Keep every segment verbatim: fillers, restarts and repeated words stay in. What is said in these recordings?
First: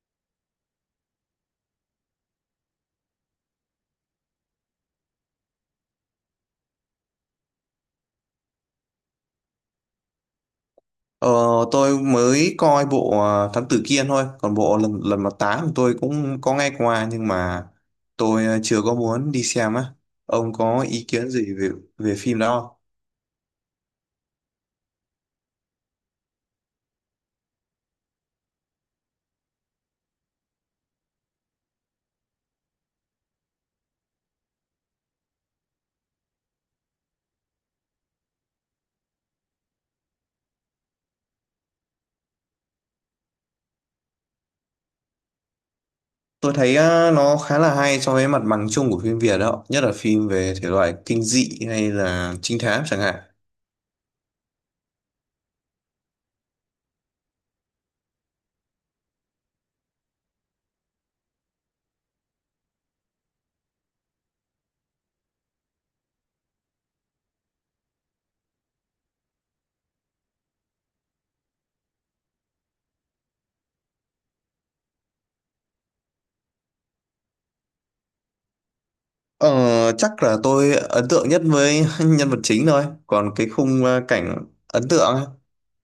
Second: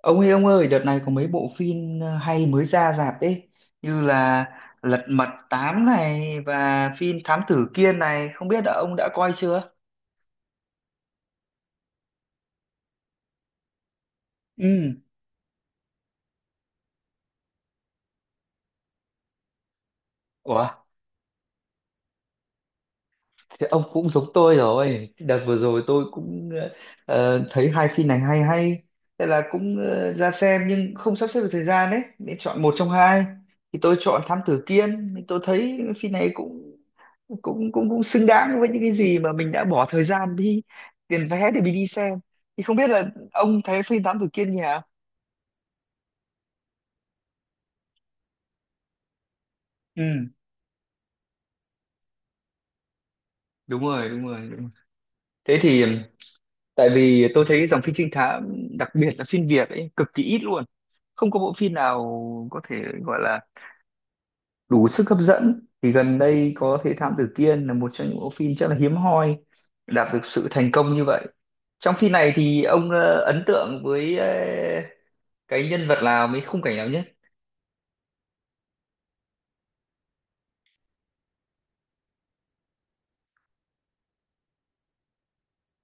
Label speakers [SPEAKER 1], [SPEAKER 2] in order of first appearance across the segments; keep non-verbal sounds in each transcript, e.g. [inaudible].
[SPEAKER 1] Ông ơi ông ơi, đợt này có mấy bộ phim ờ, hay mới ra rạp ấy, như là Lật Mặt tám này và phim Thám Tử Kiên này, không biết là ông đã coi chưa?
[SPEAKER 2] Ờ, tôi mới coi bộ ờ, Thám Tử Kiên thôi, còn bộ
[SPEAKER 1] Ừ.
[SPEAKER 2] lần lần mà tám thì tôi cũng có nghe qua nhưng mà tôi ờ, chưa có muốn đi xem á. Ông
[SPEAKER 1] Ủa?
[SPEAKER 2] có ý kiến gì về về phim đó không?
[SPEAKER 1] Thì ông cũng giống tôi rồi. Đợt vừa rồi tôi cũng ờ, thấy hai phim này hay hay. Thế là cũng ờ, ra xem nhưng không sắp xếp được thời gian đấy. Nên chọn một trong hai. Thì tôi chọn Thám Tử Kiên. Thì Tôi thấy phim này cũng cũng cũng cũng xứng đáng với những cái gì mà mình đã bỏ thời gian đi tiền vé để mình đi xem. Thì không biết là ông thấy phim Thám Tử Kiên nhỉ?
[SPEAKER 2] Tôi thấy ờ, nó khá là hay so với mặt bằng chung của phim Việt đó, nhất là phim
[SPEAKER 1] Ừ,
[SPEAKER 2] về thể loại kinh dị hay là trinh thám chẳng hạn.
[SPEAKER 1] đúng rồi, đúng rồi, đúng rồi. Thế thì tại vì tôi thấy dòng phim trinh thám đặc biệt là phim Việt ấy cực kỳ ít luôn, không có bộ phim nào có thể gọi là đủ sức hấp dẫn. Thì gần đây có thấy Thám Tử Kiên là một trong những bộ phim rất là hiếm hoi đạt được sự thành công như vậy. Trong phim này thì ông ờ, ấn tượng với ờ, cái nhân vật nào, mấy khung cảnh nào nhất?
[SPEAKER 2] Ờ, chắc là tôi ấn tượng nhất với [laughs] nhân vật chính thôi, còn cái khung ờ, cảnh ấn tượng á,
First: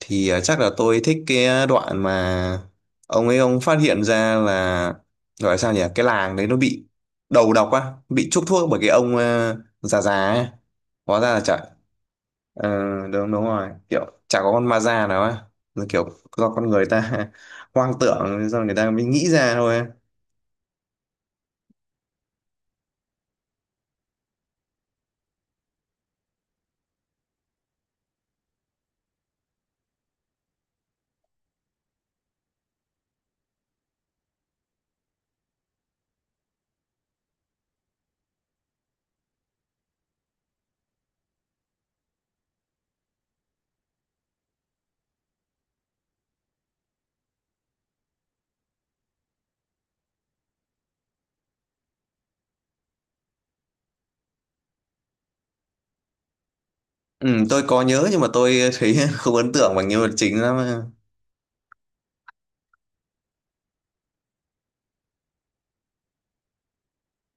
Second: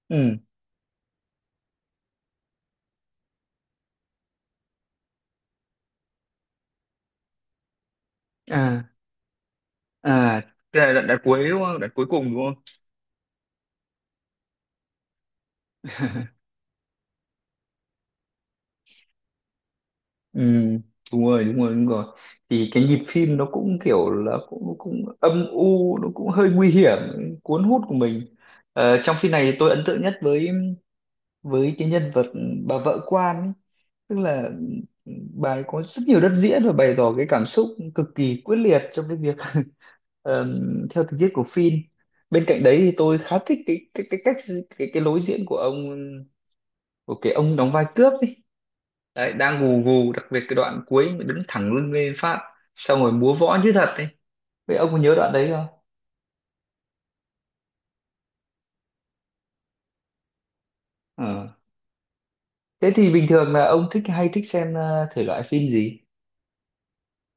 [SPEAKER 2] thì
[SPEAKER 1] Ừ,
[SPEAKER 2] à, chắc là tôi thích cái đoạn mà ông ấy ông phát hiện ra là gọi là sao nhỉ, cái làng đấy nó bị đầu độc á, bị chuốc thuốc bởi
[SPEAKER 1] à,
[SPEAKER 2] cái ông ờ, già già
[SPEAKER 1] à,
[SPEAKER 2] ấy.
[SPEAKER 1] tức là đoạn, đoạn
[SPEAKER 2] Hóa ra là
[SPEAKER 1] cuối
[SPEAKER 2] chả
[SPEAKER 1] đúng không, đoạn cuối cùng đúng không?
[SPEAKER 2] ờ, đúng đúng rồi, kiểu chả có con ma già nào á, là kiểu
[SPEAKER 1] [laughs]
[SPEAKER 2] do con người ta [laughs] hoang tưởng, do người ta mới nghĩ ra thôi.
[SPEAKER 1] Ừ, đúng rồi đúng rồi đúng rồi. Thì cái nhịp phim nó cũng kiểu là cũng nó cũng âm u, nó cũng hơi nguy hiểm, cuốn hút của mình. Ờ, trong phim này tôi ấn tượng nhất với với cái nhân vật bà vợ quan ấy. Tức là, ừ, bà ấy có rất nhiều đất diễn và bày tỏ cái cảm xúc cực kỳ quyết liệt trong cái việc. [laughs] Ờm, theo tình tiết của phim, bên cạnh đấy thì tôi khá thích cái cái cái cách cái cái lối diễn của ông, của cái ông đóng vai cướp ấy. Đấy đang gù gù, đặc biệt cái đoạn cuối mà đứng thẳng lưng lên phát xong rồi múa võ như thật ấy. Vậy ông có nhớ đoạn đấy không?
[SPEAKER 2] Ừ, tôi có nhớ nhưng mà tôi thấy [laughs] không ấn tượng bằng nhân vật chính lắm.
[SPEAKER 1] Ờ. Thế thì bình thường là ông thích hay thích xem ờ, thể loại phim gì?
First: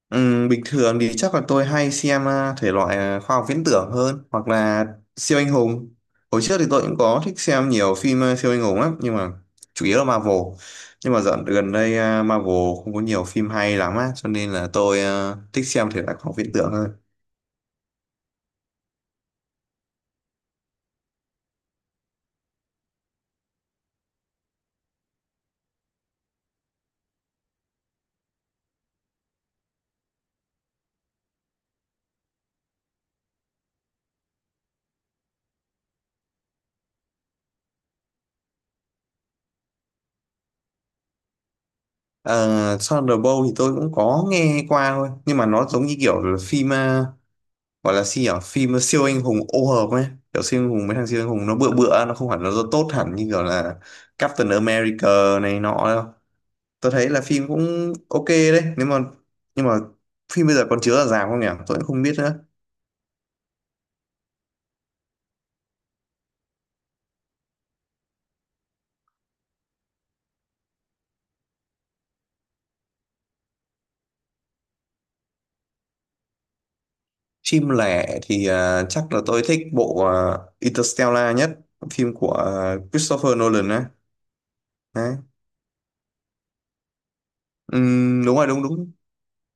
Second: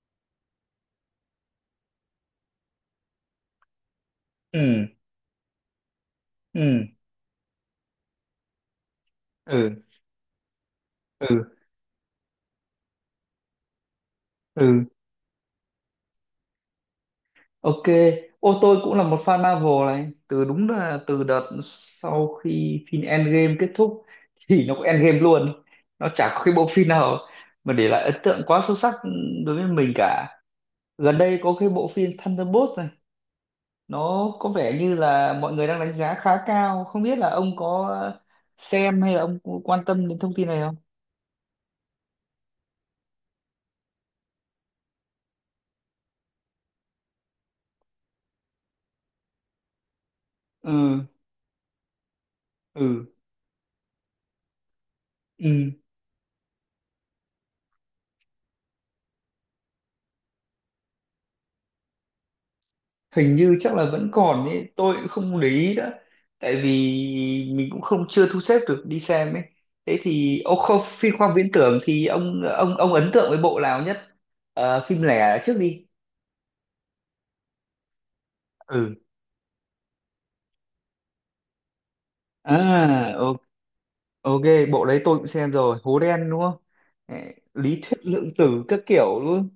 [SPEAKER 2] Ừm, bình thường thì chắc là tôi hay xem à, thể loại à, khoa học viễn tưởng hơn, hoặc
[SPEAKER 1] Ừ,
[SPEAKER 2] là siêu anh hùng. Hồi trước thì tôi
[SPEAKER 1] ừ,
[SPEAKER 2] cũng có thích xem nhiều phim à, siêu anh hùng lắm, nhưng mà
[SPEAKER 1] ừ,
[SPEAKER 2] chủ yếu là Marvel. Nhưng mà dạo
[SPEAKER 1] ừ,
[SPEAKER 2] gần đây à, Marvel không có nhiều phim hay lắm á, cho nên là
[SPEAKER 1] ừ.
[SPEAKER 2] tôi à, thích xem thể loại khoa học viễn tưởng hơn.
[SPEAKER 1] Ok. Ô, tôi cũng là một fan Marvel này, từ đúng là từ đợt sau khi phim Endgame kết thúc. [laughs] Thì nó cũng Endgame luôn, nó chả có cái bộ phim nào mà để lại ấn tượng quá sâu sắc đối với mình cả. Gần đây có cái bộ phim Thunderbolts này, nó có vẻ như là mọi người đang đánh giá khá cao, không biết là ông có xem hay là ông có quan tâm đến thông tin này không?
[SPEAKER 2] Uh, Thunderbolt thì tôi cũng có nghe qua thôi, nhưng mà nó giống như kiểu là phim gọi là gì nhỉ, phim siêu anh hùng ô hợp ấy, kiểu siêu anh hùng, mấy
[SPEAKER 1] Ừ,
[SPEAKER 2] thằng siêu anh hùng nó bựa bựa, nó không hẳn nó tốt
[SPEAKER 1] ừ,
[SPEAKER 2] hẳn như kiểu là Captain America
[SPEAKER 1] ừ.
[SPEAKER 2] này nọ đâu. Tôi thấy là phim cũng ok đấy nếu mà, nhưng mà phim bây giờ còn chiếu ở rạp không nhỉ, tôi cũng không biết nữa.
[SPEAKER 1] Hình như chắc là vẫn còn ấy, tôi cũng không để ý đó. Tại vì mình cũng không, chưa thu xếp được đi xem ấy. Thế thì ông không, phim khoa học viễn tưởng thì ông ông ông ấn tượng với bộ nào nhất? Ờ, phim lẻ trước đi.
[SPEAKER 2] Phim lẻ thì à,
[SPEAKER 1] Ừ,
[SPEAKER 2] chắc là tôi thích bộ à, Interstellar nhất, phim của à,
[SPEAKER 1] à,
[SPEAKER 2] Christopher
[SPEAKER 1] o-
[SPEAKER 2] Nolan ấy.
[SPEAKER 1] ok. Bộ đấy tôi
[SPEAKER 2] Đấy.
[SPEAKER 1] cũng xem rồi, hố đen đúng không? Ê, Lý thuyết
[SPEAKER 2] Ừm,
[SPEAKER 1] lượng
[SPEAKER 2] đúng rồi,
[SPEAKER 1] tử
[SPEAKER 2] đúng
[SPEAKER 1] các
[SPEAKER 2] đúng.
[SPEAKER 1] kiểu luôn.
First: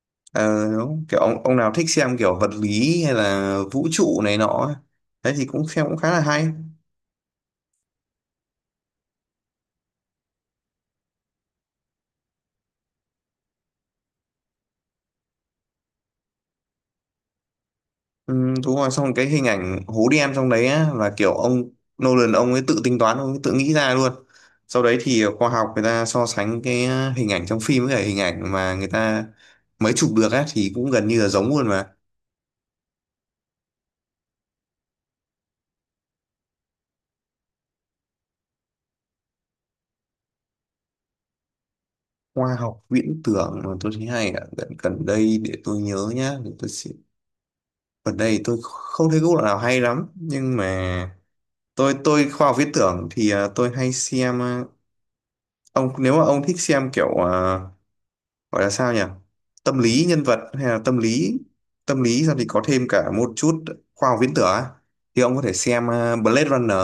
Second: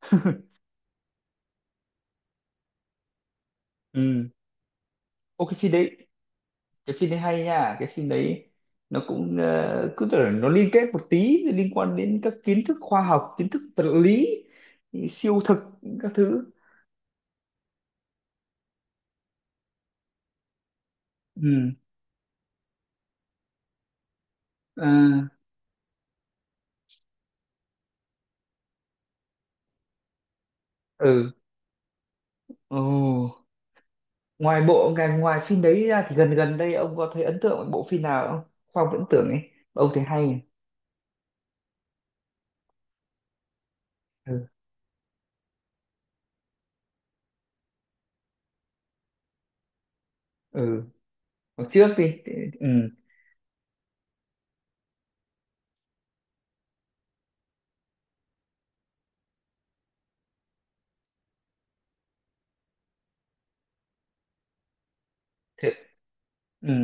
[SPEAKER 1] [laughs]
[SPEAKER 2] Ờ, đúng. Kiểu ông, ông nào thích xem kiểu vật lý hay là vũ trụ
[SPEAKER 1] Ừ.
[SPEAKER 2] này nọ ấy. Đấy
[SPEAKER 1] Ô,
[SPEAKER 2] thì
[SPEAKER 1] cái
[SPEAKER 2] cũng
[SPEAKER 1] phim
[SPEAKER 2] xem
[SPEAKER 1] đấy,
[SPEAKER 2] cũng khá là hay.
[SPEAKER 1] cái phim đấy hay nha cái phim đấy. Nó cũng ờ, cứ tưởng nó liên kết một tí, liên quan đến các kiến thức khoa học, kiến thức vật lý siêu thực các thứ.
[SPEAKER 2] Ừ, đúng rồi, xong cái hình ảnh hố đen trong đấy á, là kiểu
[SPEAKER 1] Ừ,
[SPEAKER 2] ông Nolan, ông ấy tự tính toán, ông ấy tự nghĩ ra luôn. Sau
[SPEAKER 1] à,
[SPEAKER 2] đấy thì khoa học người ta so sánh cái à, hình ảnh trong phim với cả hình ảnh mà người ta mới chụp được á, thì cũng gần như là
[SPEAKER 1] ừ.
[SPEAKER 2] giống luôn mà.
[SPEAKER 1] Ồ, ngoài bộ ngành ngoài phim đấy ra thì gần gần đây ông có thấy ấn tượng với bộ phim nào không, khoa học viễn tưởng ấy mà ông thấy hay?
[SPEAKER 2] Khoa học viễn tưởng mà tôi thấy hay ạ,
[SPEAKER 1] Ừ,
[SPEAKER 2] gần gần đây để tôi nhớ nhá, để tôi sẽ. Gần đây tôi không thấy cái bộ nào hay lắm, nhưng mà
[SPEAKER 1] ừ. Hồi trước
[SPEAKER 2] tôi
[SPEAKER 1] đi.
[SPEAKER 2] tôi khoa học
[SPEAKER 1] Ừ,
[SPEAKER 2] viễn tưởng thì à, tôi hay xem. à, ông nếu mà ông thích xem kiểu à, gọi là sao nhỉ, tâm lý nhân vật hay là tâm lý, tâm lý xong thì có thêm cả một chút khoa học viễn tưởng á, thì ông có thể
[SPEAKER 1] thế-
[SPEAKER 2] xem ờ, Blade
[SPEAKER 1] ừ.
[SPEAKER 2] Runner.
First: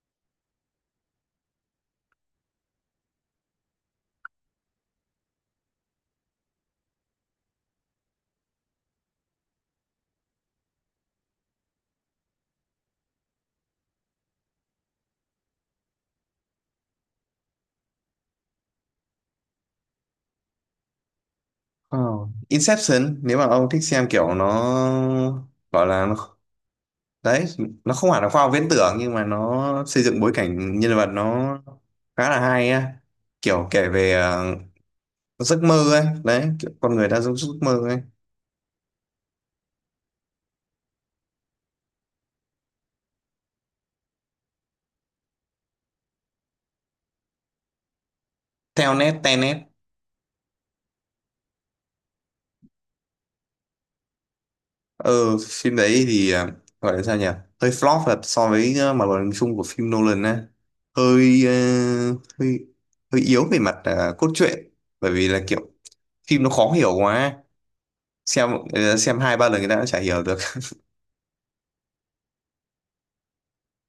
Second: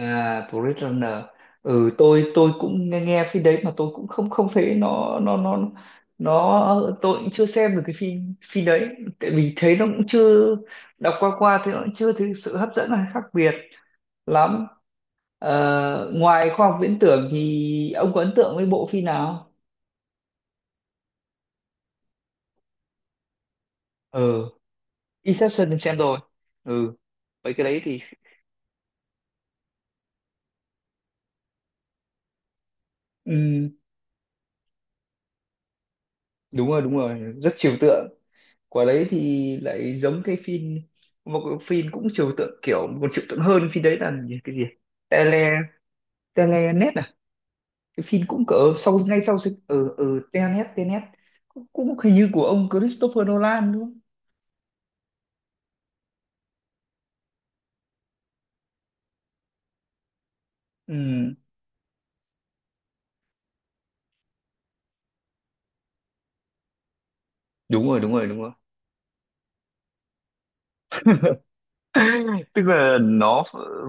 [SPEAKER 1] À, Blade Runner. Ừ, tôi tôi cũng nghe nghe phim đấy mà tôi cũng không không thấy nó nó nó nó tôi cũng chưa xem được cái phim phim đấy. Tại vì thấy nó cũng chưa, đọc qua qua thì nó cũng chưa thấy sự hấp dẫn hay khác biệt lắm. Ờ, ngoài khoa học viễn tưởng thì ông có ấn tượng với bộ phim nào?
[SPEAKER 2] Ờ. Inception, nếu mà ông thích xem kiểu
[SPEAKER 1] Ừ,
[SPEAKER 2] nó
[SPEAKER 1] Inception thì
[SPEAKER 2] gọi
[SPEAKER 1] xem
[SPEAKER 2] là nó,
[SPEAKER 1] rồi. Ừ,
[SPEAKER 2] đấy,
[SPEAKER 1] mấy cái đấy
[SPEAKER 2] nó
[SPEAKER 1] thì
[SPEAKER 2] không hẳn là khoa học viễn tưởng nhưng mà nó xây dựng bối cảnh nhân vật nó khá là hay á, kiểu
[SPEAKER 1] ừ,
[SPEAKER 2] kể về ờ, giấc mơ ấy, đấy,
[SPEAKER 1] đúng
[SPEAKER 2] kiểu
[SPEAKER 1] rồi
[SPEAKER 2] con
[SPEAKER 1] đúng
[SPEAKER 2] người
[SPEAKER 1] rồi,
[SPEAKER 2] đã giống giấc
[SPEAKER 1] rất trừu
[SPEAKER 2] mơ ấy.
[SPEAKER 1] tượng. Quả đấy thì lại giống cái phim, một cái phim cũng trừu tượng, kiểu một trừu tượng hơn, phim đấy là gì- cái gì, tele telenet à, cái phim cũng cỡ
[SPEAKER 2] Theo
[SPEAKER 1] sau ngay
[SPEAKER 2] nét,
[SPEAKER 1] sau
[SPEAKER 2] tenet,
[SPEAKER 1] sự- ở ở telenet telenet cũng, cũng hình như của ông Christopher Nolan đúng không?
[SPEAKER 2] ừ, phim đấy thì à, gọi là sao nhỉ, hơi flop là so với ờ, mặt bằng chung của phim Nolan á,
[SPEAKER 1] Ừ,
[SPEAKER 2] hơi ờ, hơi hơi yếu về mặt à, cốt truyện, bởi vì là kiểu phim nó khó hiểu quá,
[SPEAKER 1] đúng rồi đúng rồi đúng
[SPEAKER 2] xem
[SPEAKER 1] rồi.
[SPEAKER 2] ờ, xem hai ba lần người ta đã chả hiểu được.
[SPEAKER 1] [laughs] Tức là nó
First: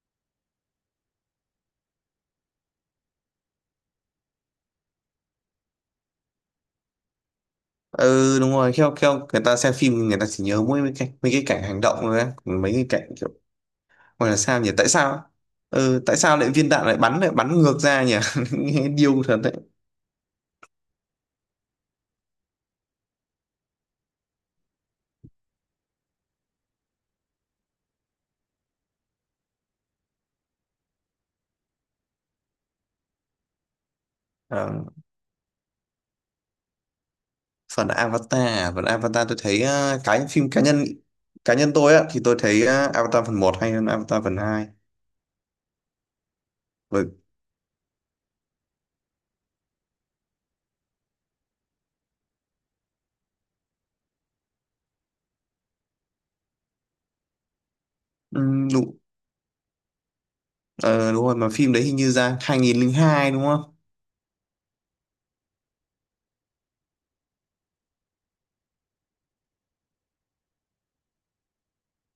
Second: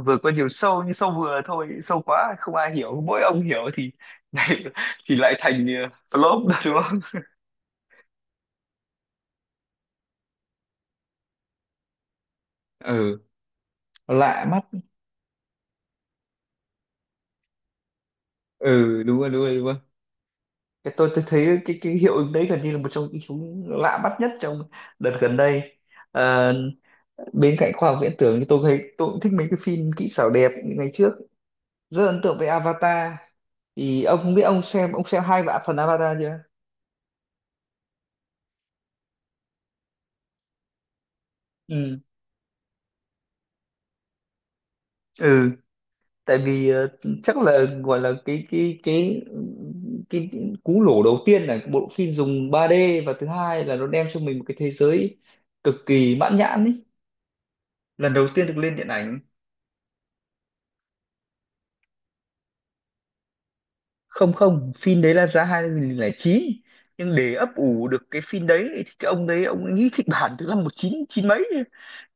[SPEAKER 1] vừa có chiều sâu, nhưng sâu vừa thôi, sâu quá không ai hiểu, mỗi ông hiểu thì [laughs] thì lại thành ờ, flop đó đúng không?
[SPEAKER 2] [laughs] Ừ, đúng rồi, theo theo người ta xem phim người ta chỉ nhớ mỗi mấy cái mấy cái cảnh hành động thôi á, còn mấy cái cảnh
[SPEAKER 1] Ừ,
[SPEAKER 2] kiểu gọi là
[SPEAKER 1] lạ
[SPEAKER 2] sao
[SPEAKER 1] mắt.
[SPEAKER 2] nhỉ, tại sao, ừ, tại sao lại viên đạn lại bắn lại bắn ngược ra nhỉ. [laughs] Nghe
[SPEAKER 1] Ừ, đúng
[SPEAKER 2] điêu
[SPEAKER 1] rồi
[SPEAKER 2] thật
[SPEAKER 1] đúng
[SPEAKER 2] đấy.
[SPEAKER 1] rồi đúng rồi, cái tôi tôi thấy cái cái hiệu ứng đấy gần như là một trong những chúng lạ bắt nhất trong đợt gần đây. Ờ, bên cạnh khoa học viễn tưởng thì tôi thấy tôi cũng thích mấy cái phim kỹ xảo đẹp, những ngày trước rất ấn tượng với Avatar. Thì ông không biết ông
[SPEAKER 2] Ờ.
[SPEAKER 1] xem ông xem hai vạn phần Avatar chưa?
[SPEAKER 2] Phần Avatar à? Phần Avatar tôi thấy ờ, cái phim cá nhân cá nhân tôi
[SPEAKER 1] Ừ,
[SPEAKER 2] á thì tôi thấy ờ, Avatar phần một hay hơn Avatar phần hai,
[SPEAKER 1] ừ. Tại vì, ờ,
[SPEAKER 2] bởi
[SPEAKER 1] chắc là gọi là cái cái cái cái cú lổ đầu tiên là bộ phim dùng ba D, và thứ hai là nó đem cho mình một cái thế giới cực kỳ mãn nhãn ý, lần đầu tiên được
[SPEAKER 2] ừm,
[SPEAKER 1] lên điện
[SPEAKER 2] đúng,
[SPEAKER 1] ảnh.
[SPEAKER 2] ờ, đúng rồi, mà phim đấy hình như ra hai không không hai đúng không.
[SPEAKER 1] Không, không, phim đấy là ra hai nghìn lẻ chín. Nhưng để ấp ủ được cái phim đấy thì cái ông đấy ông ấy nghĩ kịch bản từ năm một chín chín mấy,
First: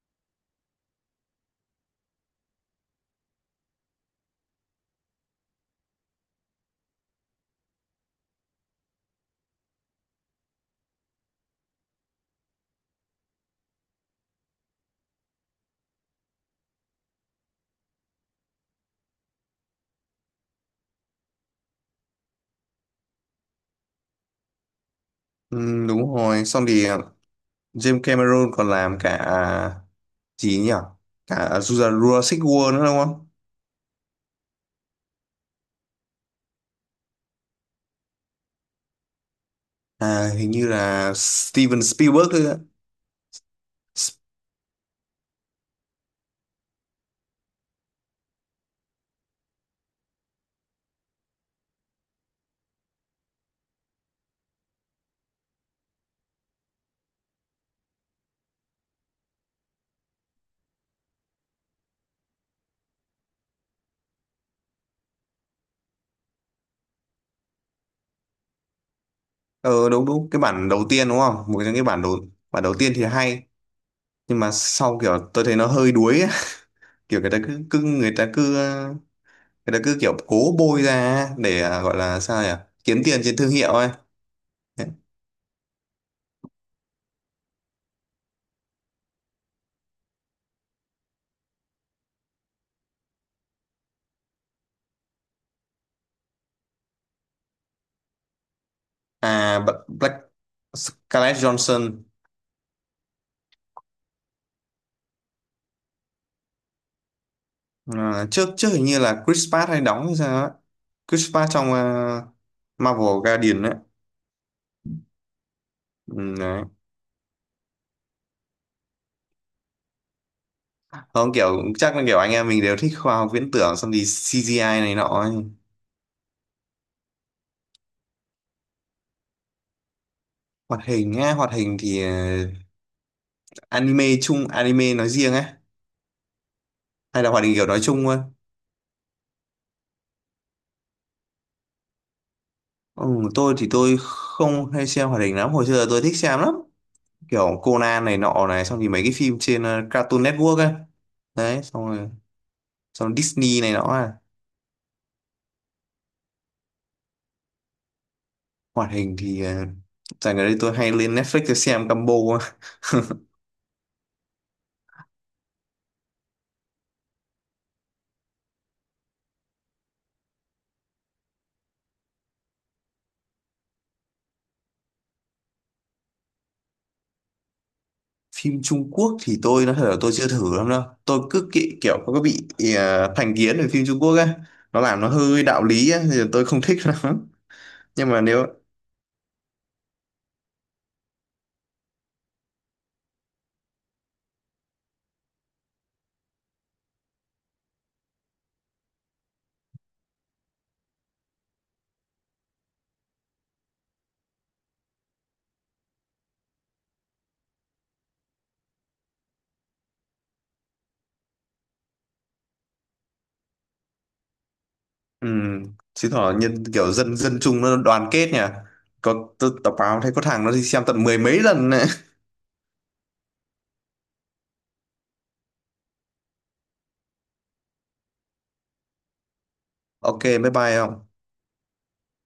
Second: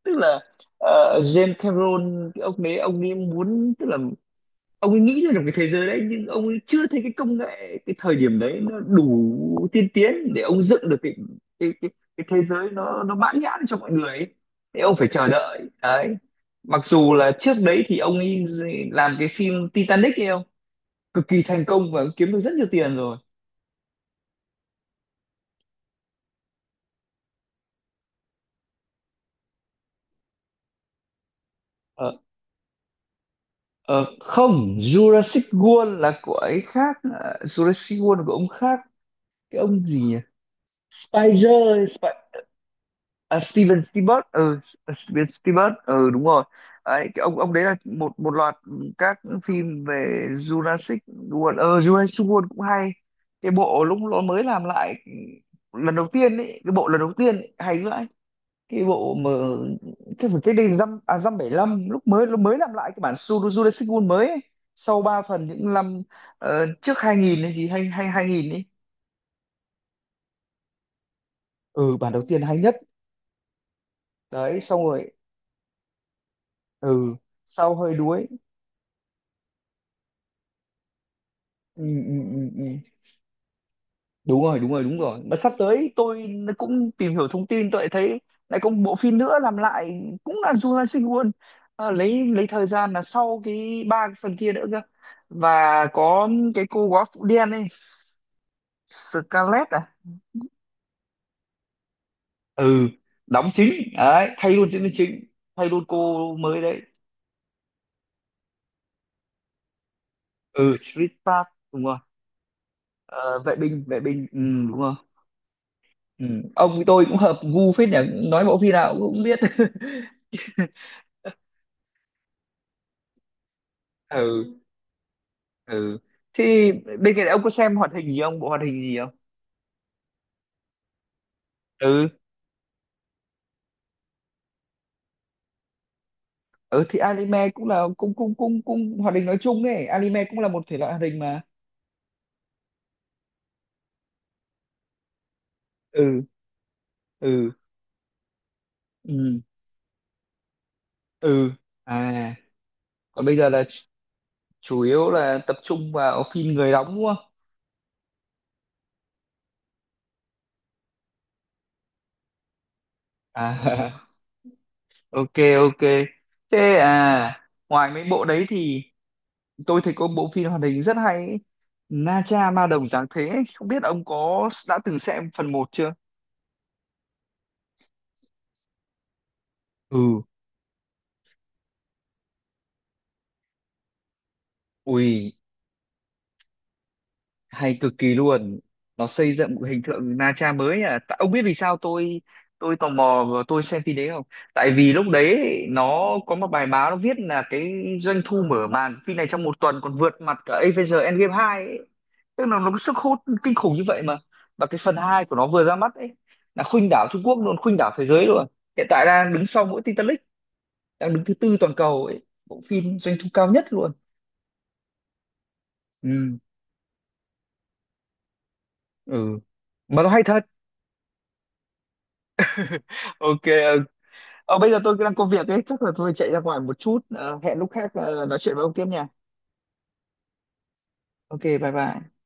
[SPEAKER 1] tức là, ờ, James Cameron cái ông đấy ông ấy muốn, tức là ông ấy nghĩ ra được cái thế giới đấy nhưng ông ấy chưa thấy cái công nghệ cái thời điểm đấy nó đủ tiên tiến để ông dựng được cái cái cái, cái thế giới, nó nó mãn nhãn cho mọi người ấy. Thế ông phải chờ đợi đấy, mặc dù là trước đấy thì ông ấy làm cái phim Titanic ấy không, cực kỳ thành công và kiếm được rất nhiều tiền rồi.
[SPEAKER 2] Ừm, đúng rồi, xong thì ờ, James Cameron còn làm cả à, gì nhỉ, cả Jura-
[SPEAKER 1] Ờ,
[SPEAKER 2] Jurassic World nữa đúng không.
[SPEAKER 1] ờ, không, Jurassic World là của ấy khác, à, Jurassic World là của ông khác, cái ông gì nhỉ?
[SPEAKER 2] à, hình như là Steven
[SPEAKER 1] Spider Sp
[SPEAKER 2] Spielberg ấy ạ.
[SPEAKER 1] À, Steven
[SPEAKER 2] S-
[SPEAKER 1] Spielberg, ừ, S- Steven Spielberg, ừ đúng rồi. Ấy cái ông ông đấy là một một loạt các phim về Jurassic World. ờ Jurassic World cũng hay, cái bộ lúc nó mới làm lại lần đầu tiên ấy, cái bộ lần đầu tiên ấy, hay vãi cái bộ mà cái phần cái đây dăm à dăm bảy lăm, lúc mới lúc mới làm lại cái bản Suru Jurassic World mới ấy. Sau ba phần những năm ờ, trước hai nghìn hay gì hay hay hai nghìn ấy.
[SPEAKER 2] ờ đúng đúng, cái bản đầu tiên đúng không, một trong cái
[SPEAKER 1] Ừ,
[SPEAKER 2] bản
[SPEAKER 1] bản
[SPEAKER 2] đầu,
[SPEAKER 1] đầu tiên hay
[SPEAKER 2] bản đầu
[SPEAKER 1] nhất.
[SPEAKER 2] tiên thì hay, nhưng mà
[SPEAKER 1] Đấy xong
[SPEAKER 2] sau
[SPEAKER 1] rồi,
[SPEAKER 2] kiểu tôi thấy nó hơi đuối ấy.
[SPEAKER 1] ừ,
[SPEAKER 2] Kiểu người ta cứ,
[SPEAKER 1] sau
[SPEAKER 2] cứ
[SPEAKER 1] hơi
[SPEAKER 2] người
[SPEAKER 1] đuối.
[SPEAKER 2] ta cứ ờ, người ta cứ kiểu cố bôi ra để ờ,
[SPEAKER 1] Ừ,
[SPEAKER 2] gọi
[SPEAKER 1] ừ,
[SPEAKER 2] là sao nhỉ,
[SPEAKER 1] ừ, ừ.
[SPEAKER 2] kiếm tiền trên thương hiệu ấy.
[SPEAKER 1] Đúng rồi đúng rồi đúng rồi, mà sắp tới tôi cũng tìm hiểu thông tin, tôi lại thấy lại có một bộ phim nữa làm lại cũng là Jurassic World. Ờ, lấy lấy thời gian là sau cái ba cái phần kia nữa cơ, và có cái cô góa phụ đen ấy,
[SPEAKER 2] à
[SPEAKER 1] Scarlett
[SPEAKER 2] B-
[SPEAKER 1] à?
[SPEAKER 2] Black, Scarlett Johansson.
[SPEAKER 1] Ừ, đóng chính đấy, thay luôn diễn viên chính, thay luôn cô mới đấy.
[SPEAKER 2] Ờ, trước trước hình như là Chris Pratt hay đóng hay sao ấy.
[SPEAKER 1] Ừ, Chris
[SPEAKER 2] Chris
[SPEAKER 1] Pratt
[SPEAKER 2] Pratt trong ờ,
[SPEAKER 1] đúng rồi.
[SPEAKER 2] Marvel
[SPEAKER 1] Ờ, vệ
[SPEAKER 2] Guardian ấy.
[SPEAKER 1] binh vệ binh, ừ, đúng rồi. Ừ.
[SPEAKER 2] Ừ, đấy.
[SPEAKER 1] Ông với tôi cũng hợp gu phết nhỉ, nói bộ phim nào cũng biết.
[SPEAKER 2] Không, kiểu chắc là kiểu anh em mình đều thích khoa học viễn tưởng, xong thì
[SPEAKER 1] [laughs] Ừ,
[SPEAKER 2] xê giê i này nọ ấy.
[SPEAKER 1] ừ. Thì bên cạnh đấy ông có xem hoạt hình gì không, bộ hoạt hình gì không?
[SPEAKER 2] Hoạt hình á, hoạt hình thì
[SPEAKER 1] Ừ,
[SPEAKER 2] ờ, anime chung, anime nói riêng á,
[SPEAKER 1] ừ. Thì
[SPEAKER 2] hay là hoạt
[SPEAKER 1] anime
[SPEAKER 2] hình kiểu
[SPEAKER 1] cũng
[SPEAKER 2] nói
[SPEAKER 1] là
[SPEAKER 2] chung
[SPEAKER 1] cũng
[SPEAKER 2] thôi.
[SPEAKER 1] cũng cũng cũng hoạt hình nói chung ấy, anime cũng là một thể loại hoạt hình mà.
[SPEAKER 2] Ừ, tôi thì tôi không hay xem hoạt hình lắm, hồi xưa tôi thích
[SPEAKER 1] Ừ,
[SPEAKER 2] xem lắm,
[SPEAKER 1] ừ,
[SPEAKER 2] kiểu Conan này nọ này, xong thì mấy cái
[SPEAKER 1] ừ,
[SPEAKER 2] phim trên ờ, Cartoon Network ấy.
[SPEAKER 1] ừ.
[SPEAKER 2] Đấy, xong rồi
[SPEAKER 1] À,
[SPEAKER 2] xong
[SPEAKER 1] còn bây giờ
[SPEAKER 2] Disney
[SPEAKER 1] là
[SPEAKER 2] này nọ à.
[SPEAKER 1] chủ yếu là tập trung vào phim người đóng đúng không?
[SPEAKER 2] Hoạt hình thì ờ, dạo gần đây tôi hay lên Netflix tôi xem combo.
[SPEAKER 1] À, [laughs] ok, ok, thế à. Ngoài mấy bộ đấy thì tôi thấy có bộ phim hoạt hình rất hay ấy. Na Cha Ma Đồng Giáng Thế ấy. Không biết ông có đã từng xem phần một chưa?
[SPEAKER 2] Phim Trung Quốc thì tôi nói thật là tôi
[SPEAKER 1] Ừ,
[SPEAKER 2] chưa thử lắm đâu, tôi cứ kỹ, kiểu có bị ờ, thành kiến về phim Trung Quốc á, nó làm nó
[SPEAKER 1] ui,
[SPEAKER 2] hơi đạo lý á thì tôi không thích [laughs] lắm,
[SPEAKER 1] hay cực
[SPEAKER 2] nhưng
[SPEAKER 1] kỳ
[SPEAKER 2] mà nếu.
[SPEAKER 1] luôn. Nó xây dựng một hình tượng Na Tra mới. À, Tại- ông biết vì sao tôi tôi tò mò và tôi xem phim đấy không? Tại vì lúc đấy nó có một bài báo nó viết là cái doanh thu mở màn phim này trong một tuần còn vượt mặt cả Avengers Endgame hai, ấy. Tức là nó có sức hút kinh khủng như vậy mà, và cái phần hai của nó vừa ra mắt ấy là khuynh đảo Trung Quốc luôn, khuynh đảo thế giới luôn. Hiện tại đang đứng sau mỗi Titanic, đang đứng thứ tư toàn cầu ấy, bộ phim doanh thu cao nhất luôn.
[SPEAKER 2] Ừ, chứ thỏ
[SPEAKER 1] Ừ,
[SPEAKER 2] nhân kiểu dân dân chúng nó đoàn kết nhỉ. Có
[SPEAKER 1] ừ,
[SPEAKER 2] t- tập báo
[SPEAKER 1] mà nó
[SPEAKER 2] thấy có
[SPEAKER 1] hay
[SPEAKER 2] thằng
[SPEAKER 1] thật.
[SPEAKER 2] nó đi xem tận mười mấy lần này.
[SPEAKER 1] [laughs] Ok. Ờ, bây giờ tôi đang có việc ấy, chắc là tôi chạy ra ngoài một chút, ờ, hẹn lúc khác ờ, nói chuyện với ông tiếp nha.
[SPEAKER 2] [laughs] Ok, bye bye không?
[SPEAKER 1] Ok, bye bye.